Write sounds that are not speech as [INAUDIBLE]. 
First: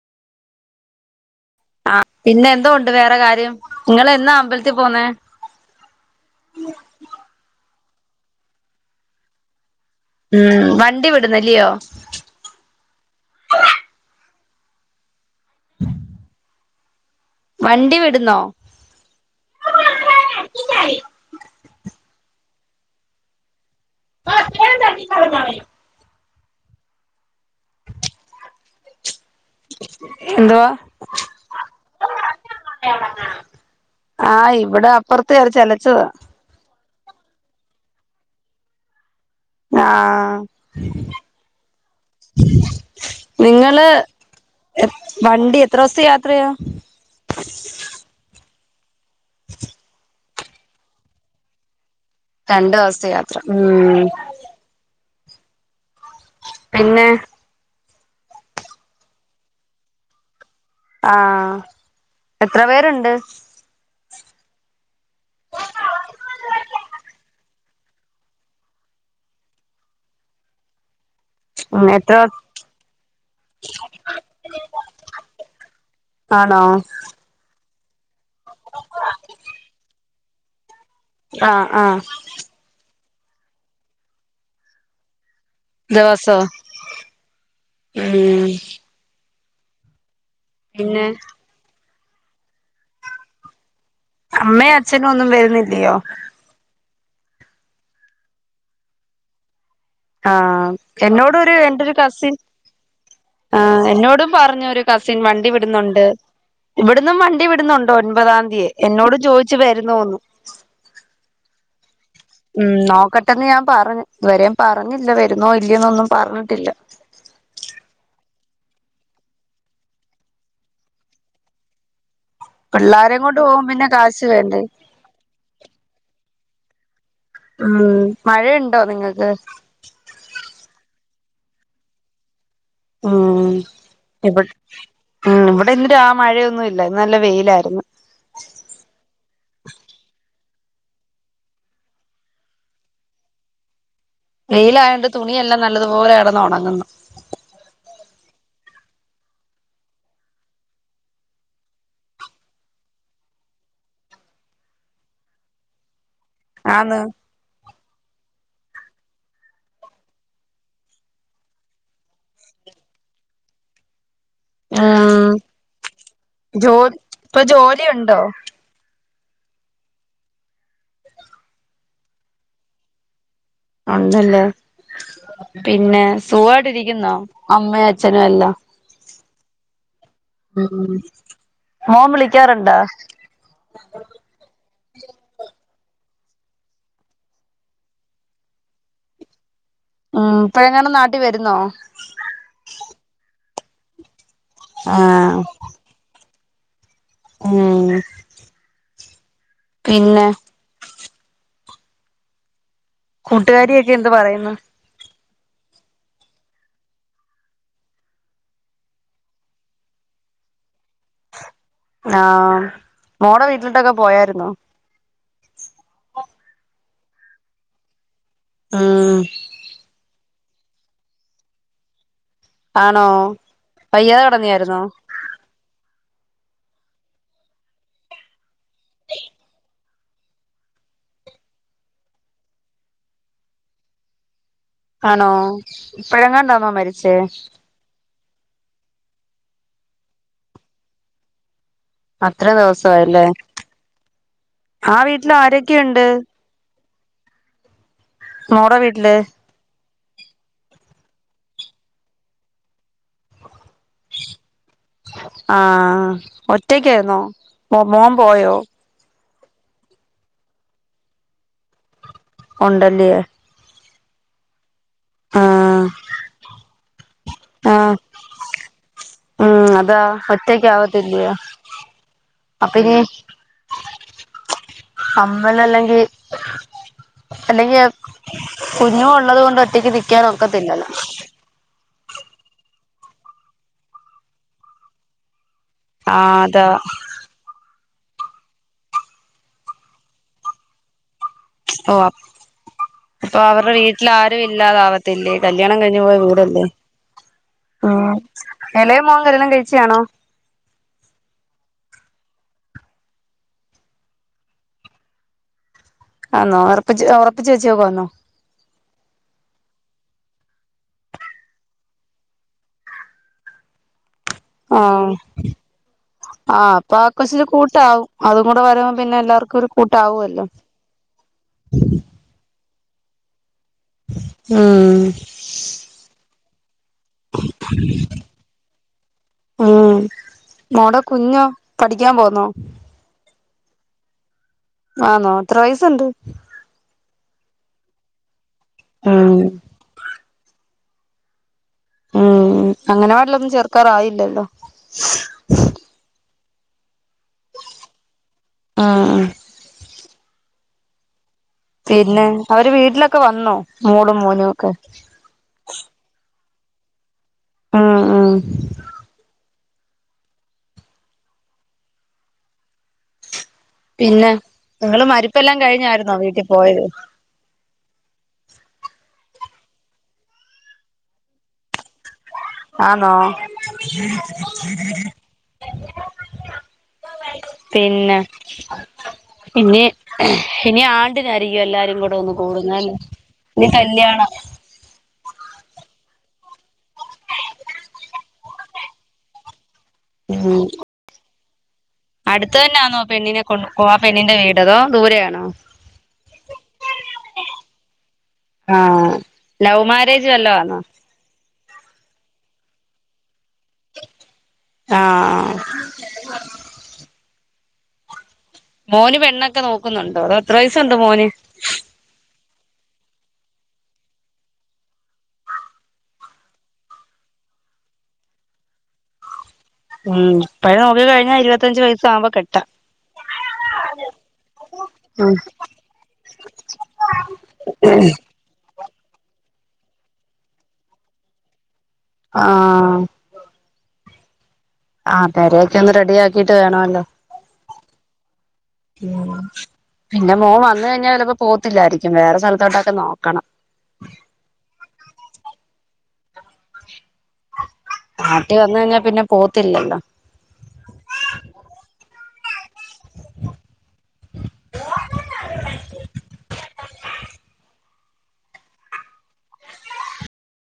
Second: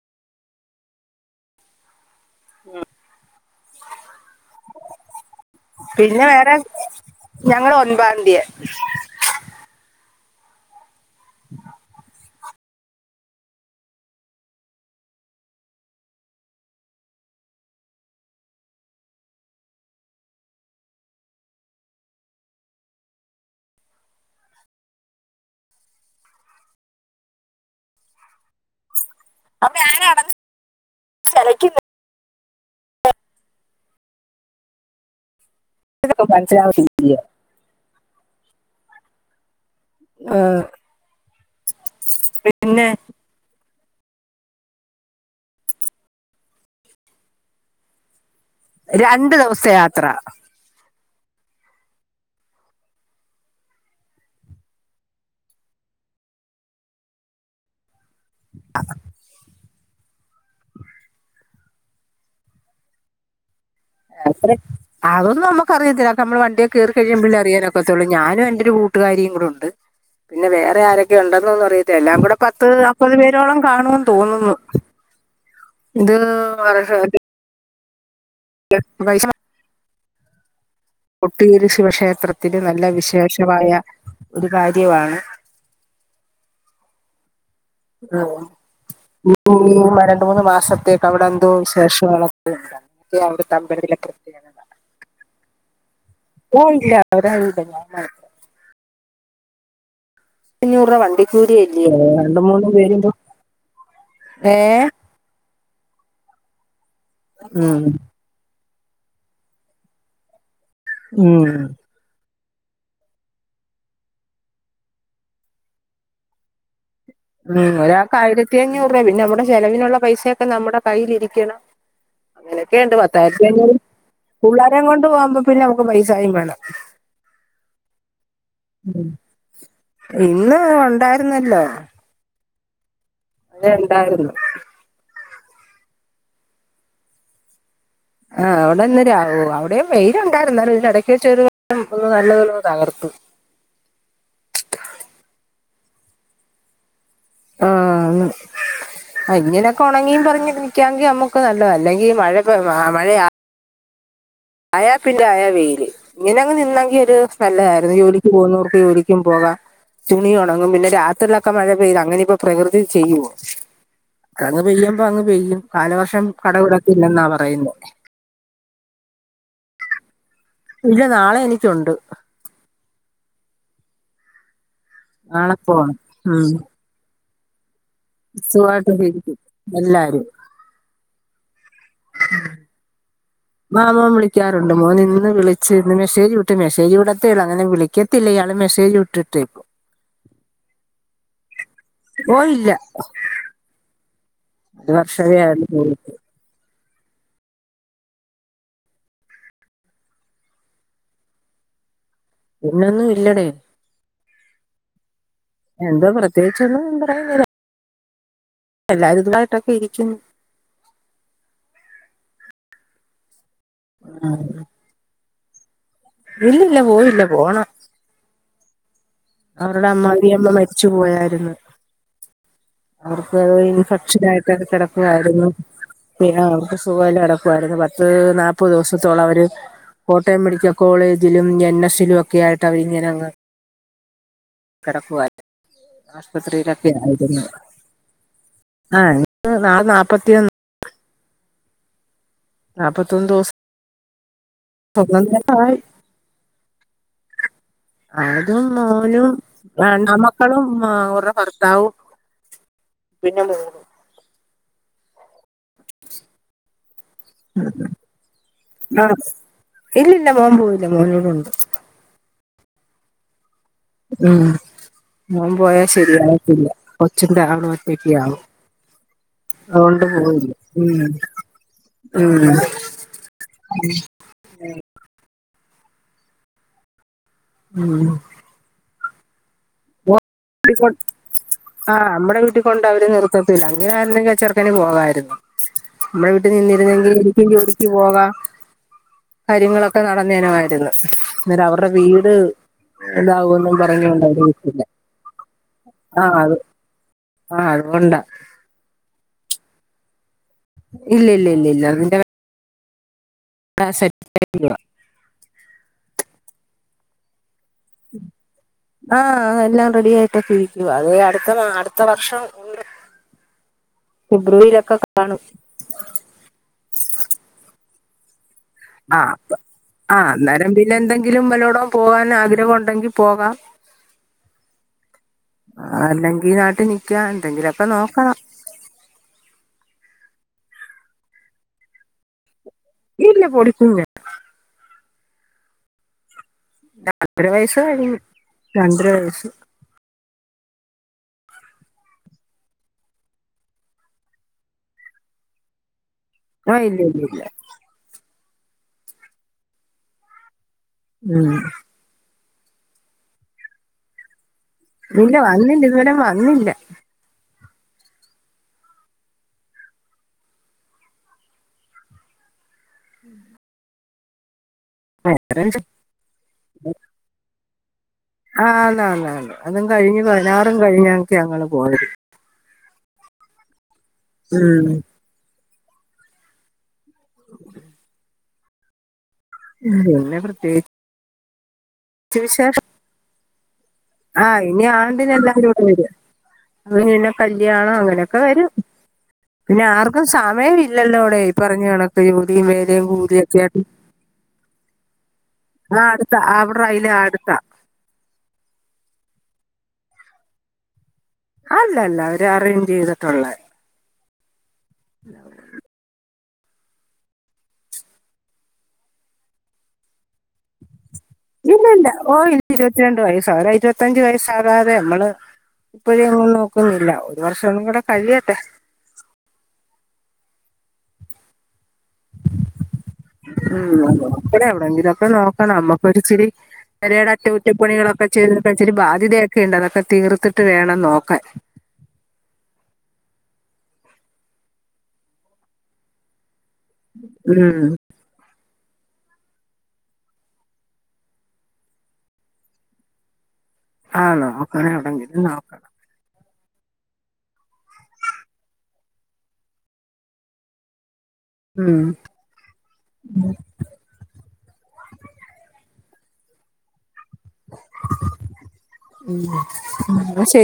ആഹ് പിന്നെ എന്തോ ഉണ്ട് വേറെ കാര്യം നിങ്ങളെന്നാ അമ്പലത്തിൽ പോന്നേ മുപ്പത്താംതിയെ ഉം വണ്ടി വിടുന്നല്ലിയോ [INAUDIBLE] വണ്ടി വിടുന്നോ [UNINTELLIGIBLE] [UNINTELLIGIBLE] അപ്പ ഞാന എന്തുവാ [UNINTELLIGIBLE] ആഹ് ഇവിടെ അപ്പുറത്തെ [UNINTELLIGIBLE] [UNINTELLIGIBLE] ആഹ് നിങ്ങ പിന്നെ നിങ്ങള് വണ്ടി എത്ര ദിവസതെ യാത്ര രണ്ടു ദിവസതെ യാത്ര രണ്ട് ദോസതെ യാത്ര ഉം പിന്നെ ആ എത്ര പേരൊണ്ട് അത്രേ അതൊന്നും നമുക്കറിയത്തില്ല നമ്മള് വണ്ടിയെ കെറി കഴിമ്പളേ അറിയാനൊക്കെത്തുള്ളൂ ഞാനും എന്റെരു കൂട്ടുകാരിയും കൂടെ ഉണ്ട് പിന്നെ വേറെ ആരൊ ക്കെ ഒണ്ടന്ന്ഒന്നും ഉം അറിയതില്ല എത്ര എല്ലാം കൂടെ പത്ത്നാപ്പത് പേരോളം കാണുമന്ന് തോന്നുന്നു ഇത് ആണോ വ [UNINTELLIGIBLE] [UNINTELLIGIBLE] കൊട്ടിയരി ആഹ് ആഹ് ശിവക്ഷേത്രത്തില് നല്ല വി ശേഷമായ ഒരു കാര്യവാണ് [UNINTELLIGIBLE] ഉം ഉ [UNINTELLIGIBLE] മൂന്ന് പിന്നെ മാസത്തെേക്കവിടെന്തോ വി ശേഷങ്ങളൊക്കെ [UNINTELLIGIBLE] അമ്മേഅച്ഛനും ഒന്നും വരുന്നില്ലിയോ അവരരൂല്ല ഞാൻ മാത്രം ആ അഞ്ഞൂറ് രൂപ എന്നോടൊരു വണ്ടിക്കൂലി എന്റെ അല്ലയോ ഒരു കസിൻ രണ്ട് മൂന്ന് പേരുമ്പോ ആ എന്നോടും ഏ പറഞ്ഞു ഒരു കസിൻ വണ്ടി വി ന്നൊണ്ട് ഇവിടുന്നും വണ്ടി ഉം വിടുന്നുണ്ട് ഒൻപതാതിയെ എന്നോട് ചോയിച്ചു വരുന്നോ ന്നു ഉം ഉം നോക്കട്ടെന്ന് ഞാൻ പറഞ്ഞു ഇതുവരെയ പറഞ്ഞില്ല വരുന്നോ ഇല്ലെന്നൊന്നും പറഞ്ഞിട്ടില്ല ഉം ഒരാൾക്ക് ആയിരത്തി അഞ്ഞൂറ് രൂപ പിന്നെ നമ്മടെ ചെലവിനുള്ള പൈസയൊക്കെ നമ്മുടെ കയ്ൽരിക്കണം അങ്ങനെയൊക്കെ ഇണ്ട് പിള്ളാരേം കൊണ്ട് പോകും പത്തായിരത്തിഞ്ഞൂർ പിന്നെ കാശ് വേണ്ടേ പിള്ളോരം കൊണ്ട് പോകുമ്പോ പിന്നെ നമുക്ക് പൈസായും വേണം ഉം മഴുണ്ടോ നിങ്ങൾക്ക് ഇന്ന് ഉണ്ടായിരുന്നല്ലോ ഉം അവിടെ ഇ ഉണ്ടായിരുന്നു വ് ഉം ഇവ് [UNINTELLIGIBLE] ആ മഴയൊന്നും ഇല്ല ഇന്ന് നല്ല വെയിലായിരുന്നു ആഹ് അവിടെന്ന രാവൊ അവിടെം വെയില് ഇട്ടാര്ന്നു. [UNINTELLIGIBLE] ഒരെടക്ക് വച്ചൊരു [UNINTELLIGIBLE] നല്ലതോല തകർത്തു. വെയിലായോണ്ട് തുണിയെല്ലാം നല്ലതുപോലെ കെടന്നുണങ്ങുന്ന്. ആഹ് അങ്ങനെ. ആഹ് ഇങ്ങനൊക്കെ ഉണങ്ങിയും പറഞ്ഞി നിക്കാങ്കി നമ്മുക്ക് നല്ലതാ അല്ലെങ്കി മഴ പ്പം ആ മഴയാ ആയാ പിന്നെ അയാ വെയില്. ഇങ്ങനെങ്ങ് നിന്നെങ്കിൽ ആന്ന് ഒരു നല്ലതായി [UNINTELLIGIBLE] ജോലിക്ക് പോകുന്നവർക്ക് ജോലിക്കും പോകാം തുണി ഉണങ്ങും പിന്നെ രാത്രിയിലൊക്കെ മഴ പെയ്ത് അങ്ങനെ ഇപ്പോ പ്രകൃതി ചെയ്യുവോ അങ്ങ് പെയ്യും അങ്ങ് ഉം പെയ്യും കാലവർഷം കട ജോ കടവിടത്തില്ലെന്നാ ഇപ്പൊ പറയുന്നേ. ജോലിയുണ്ടോ ഇല്ല നാളെ എനിക്കുണ്ട് ഉണ്ടല്ലേ നാളെ പോണം പിന്നെ സുഖായിട്ടിരിക്കുന്നോ? അമ്മേ അ സുഖായിട്ട് ഇരിക്കു എല്ലാരും ഉം മോൻ വിളിക്കാറുണ്ടോ ആഹ് മോൻ വിളിക്കാറുണ്ട് മോന് ഇന്ന് വിളിച്ചു ഇന്ന് മെസേജ് വിട്ട് മെസേജ് വിടത്തെ യൊള്ളു അങ്ങനെ വിളിക്കത്തൊള്ളൂ ഇയാള് മെസ്സേജ് വിട്ടിട്ട് ഉം ഇപ്പ എങ്ങനും നാട്ടിൽ വരുന്നോ ര് വർഷവേ ആയുള്ളൂ പോയിട്ട് ആഹ് പിന്നെ പിന്നൊന്നും കൂട്ടുകാരിയൊക്കെ എന്ത് പറയുന്നു എന്താ പ്രത്യേകിച്ചേന്നും പറയാനില്ല എല്ലാരും ഇതുയിട്ടൊക്കെ ഇരിക്കുന്നു ആഹ് മോളെ വീ ട്ടുക്കെ പോയായിരുന്നേ ഇല്ല ഇല്ല പോയില്ല പോണം. മ് അവരുടെ അമ്മായിയമ്മ മരിച്ചു പോയായിരുന്നു. ആണോ അവർക്ക് വയ്യാതെ ഇൻഫെക്ഷൻ ആയിട്ട് കിടന്നായിരുന്നോ കിടക്കുവായിരുന്നു പിന്നെ അവർക്ക് സുഖല്ല കടക്കുമായിരുന്നു പത്ത് നാല്പ്ത് ദിവസത്തോളം അവര് കോട്ടയം മെഡിക്കൽ കോളേജിലും എൻ എസിലും ഒക്കെ ആയിട്ട് അവരിങ്ങനെങ്ങ് ആണോ ഇപ്പഴങ്ങാണ്ടാണോ ആശുപത്രിയിലൊക്കെ മരിച്ചേ? ആയിരുന്നു ആ ഇഞ്ഞ് ഇപ്പ നളെ നാപ്പത്തിയൊന്ന് അത്ര ദിവസ ആയല്ലേ നാൽപ്പത്തൊന്ന് ദിവസം ആ വീട്ടില് ഒന്നാം ആയി ആരൊക്കെയുണ്ട്? അതും മോടെ വീട്ടില് മോനും ആ ണ്ടാ ആമക്കളും ഓരുടെ ഭർത്താവും. പിന്നെ [UNINTELLIGIBLE] ആ ഒറ്റയ്ക്കെര്ന്നോ മോൻ പോയോ? ഇല്ല ഇല്ല മോൻ പോയില്ല മോന് ഇവിടെ ഉണ്ട്. ഉണ്ടല്ലയേ ഉം മോൻ പോയാ ശരിയാവത്തില്ല [UNINTELLIGIBLE] അവിടെ ആഹ് ഒറ്റയ്ക്കാവും. ഉം അതാ അതുകൊണ്ട് പോയില്ല ഒറ്റക്ക് ആവത്തില്ലയോ മ് അപ്പൊ ഇനി മ് വെള്ളല്ലെങ്കിൽ അല്ലെങ്കി ഉം ഉം കുഞ്ഞു കൊ ഉള്ളത് കൊണ്ടു [UNINTELLIGIBLE] നിക്കാൻ ഒക്കത്തില്ലല്ലോ. ആഹ് നമ്മുടെ വീട്ടിൽ കൊണ്ട് അവര് നിർത്തത്തില്ല അങ്ങനെ ആരുന്നെങ്കിൽ ആ ചെറുക്കന് പോകായിരുന്നു. നമ്മുടെ ആഹ് വീട്ടിൽ അതാ നിന്നിരുന്നെങ്കിൽ എനിക്കും ജോലി ക്ക് പോകാ കാര്യങ്ങളൊക്കെ നടന്നേനമായിരുന്ന്. അന്നേരം അവർടെ ഓ വീട് അപ്പൊ ഇതാവുമെന്നും പറഞ്ഞോണ്ട് അവര് വിട്ടില്ല. കല്ല്യാണം കഴിഞ്ഞ് പോയ ആഹ് അത് വീടല്ലേ ആഹ് എളയ മോൻ കല്യാണം കഴ് ച്ചെ ആണോ. ഇല്ലില്ലില്ലില്ലാ നിന്റെ ക ക്ക [UNINTELLIGIBLE] ആന്നോ ഒറപ്പിച്ച് ഒറപ്പിച്ച് വെ ച്ചേക്കുവാന്നോ? ആഹ് എല്ലാം റെഡി ആയിട്ടൊക്കെ ഇരിക്കുവാ അത് അടുത്ത മാ അടുത്ത വർഷം ഉണ്ട്. ഫെബ്രുവരിയിലൊക്കെ ആഹ് കാണും ആ അപ്പൊ ആ കൊച്ചിന് കൂട്ടാവും. അത് ആഹ് ആഹ് അന്നേരം പിന്നെന്തെങ്കിലും വല്ലോടു പോകാൻ ആഗ്രഹ ണ്ടെങ്കി പോകാം ഉം ഈ നാട്ടി നി ക്കാൻ എന്തെങ്കിലും ഒക്കെ നോക്കണം. മോൾടെ കുഞ്ഞോ പഠിക്കാൻ പോന്നോ ഇല്ല പൊടികുഞ്ഞാ. ആന്നോ എത്ര വയസുണ്ട് രണ്ടര വയസ് കഴിഞ്ഞ്. രണ്ടര ഉം വയസ്സ് ഉം അങ്കണവാടിയിൽ ഒന്നും ചേർക്കാറായില്ലല്ലോ ആഹ് ഇല്ല ല്ല ല്ല ആഹ് ഉം പിന്നെ അവര് വീട്ടിലൊക്കെ വന്നോ മോളും മോനും ഒക്കെ ഇല്ല വന്നില്ല ഇതുവരേ വന്നില്ല ആ ആ [INAUDIBLE] പിന്നെ നിങ്ങൾ മരിപ്പെല്ലാം വേറെ കഴിഞ്ഞായിരുന്നോ വീട്ടിൽ പോയത് ആഹ് ആണ് ആണ് അതും കഴിഞ്ഞ് പതിനാറും കഴിഞ്ഞ ഞങ്ങൾ പോയത് ആനോ ഉം പിന്നെ [INAUDIBLE] പിന്നെ പിന്നെ ഇനി പ്രത്യേകിച്ച് ആണ്ട് ആയിരിക്കും എല്ലാവും കൂടെ ഒന്നും വിശേഷം കൂടുന്നല്ലേ ഇനി കല്യാണം ആഹ് ഇനി ആണ്ട് എല്ലാം കൂടെ വരക അന്നെ കല്യാണം അങ്ങനെയൊക്കെ വരും പിന്നെ ആർക്കും സമയം ഇല്ലല്ലോടെ പറഞ്ഞ കണക്ക് അടുത്ത ജോലിയും തന്നൊന്നോ വേലയും പെണ്ണിനെ കൂലിയും ഒക്കെ കൊണ്ട ആയിട്ട് ആ പണ്ണിന്റെ വീടതോ ദൂരയാണോ ആ അടുത്ത അവിടെ അതിലെ അടുത്താ ആഹ ലവ് മാരേജ് വല്ലോ ആന്നോ അല്ല അല്ല അവര് അറേഞ്ച് ചെയ്തിട്ടുള്ളേ ആ മോന് പെണ്ണൊക്കെ നോക്കുന്നുണ്ടോ അതോ എത്ര വയസ്സുണ്ട് മോന് ഇല്ല ഇല്ല ഓ ഇനി ഇരുപത്തിരണ്ട് വയസ്സ അല്ലെ ഇരുപത്തിഞ്ചു വയസ്സാകാതെ നമ്മള് ഇപ്പഴൊന്നും നോക്കുന്നില്ല ഒരു വർഷംന കൂടെ കഴിയട്ടെ ഉം പഴ നോക്കി കഴിഞ്ഞ ഇരുപത്തഞ്ചച് വയ- ഉം എവിണെങ്കിലുംക്കെ ഉം നോക്കണം. നമ്മക്കൊരിച്ചിരി പെരയുടെ അറ്റകുറ്റപ്പുണികളൊക്കെ ചെയ്ത് ഇച്ചിരി ബാധ്യതയൊക്കെ ഇണ്ട് അതൊക്കെ തീർത്തിട്ട് വേണം നോക്കാൻ. ആ ആ പെരേക്കെ ഒന്ന് റെഡി ആക്കിട്ട് വേണമല്ലോ ഉം. പിന്നെ മോൻ വന്ന് കഴിഞ്ഞാ ചെ ലപ്പോ പോവത്തില്ലായിരിക്കും വേറെ സ്ഥൽത്തോട്ടൊക്കെ നോക്കണം. ആ നോക്കണ എവിടെങ്കില നോക്കണം. നാട്ടി വന്ന് കഴിഞ്ഞാ പിന്നെ പോവ ത്തില്ലല്ലോ. ഉം. ഉം. ന്ന ശെ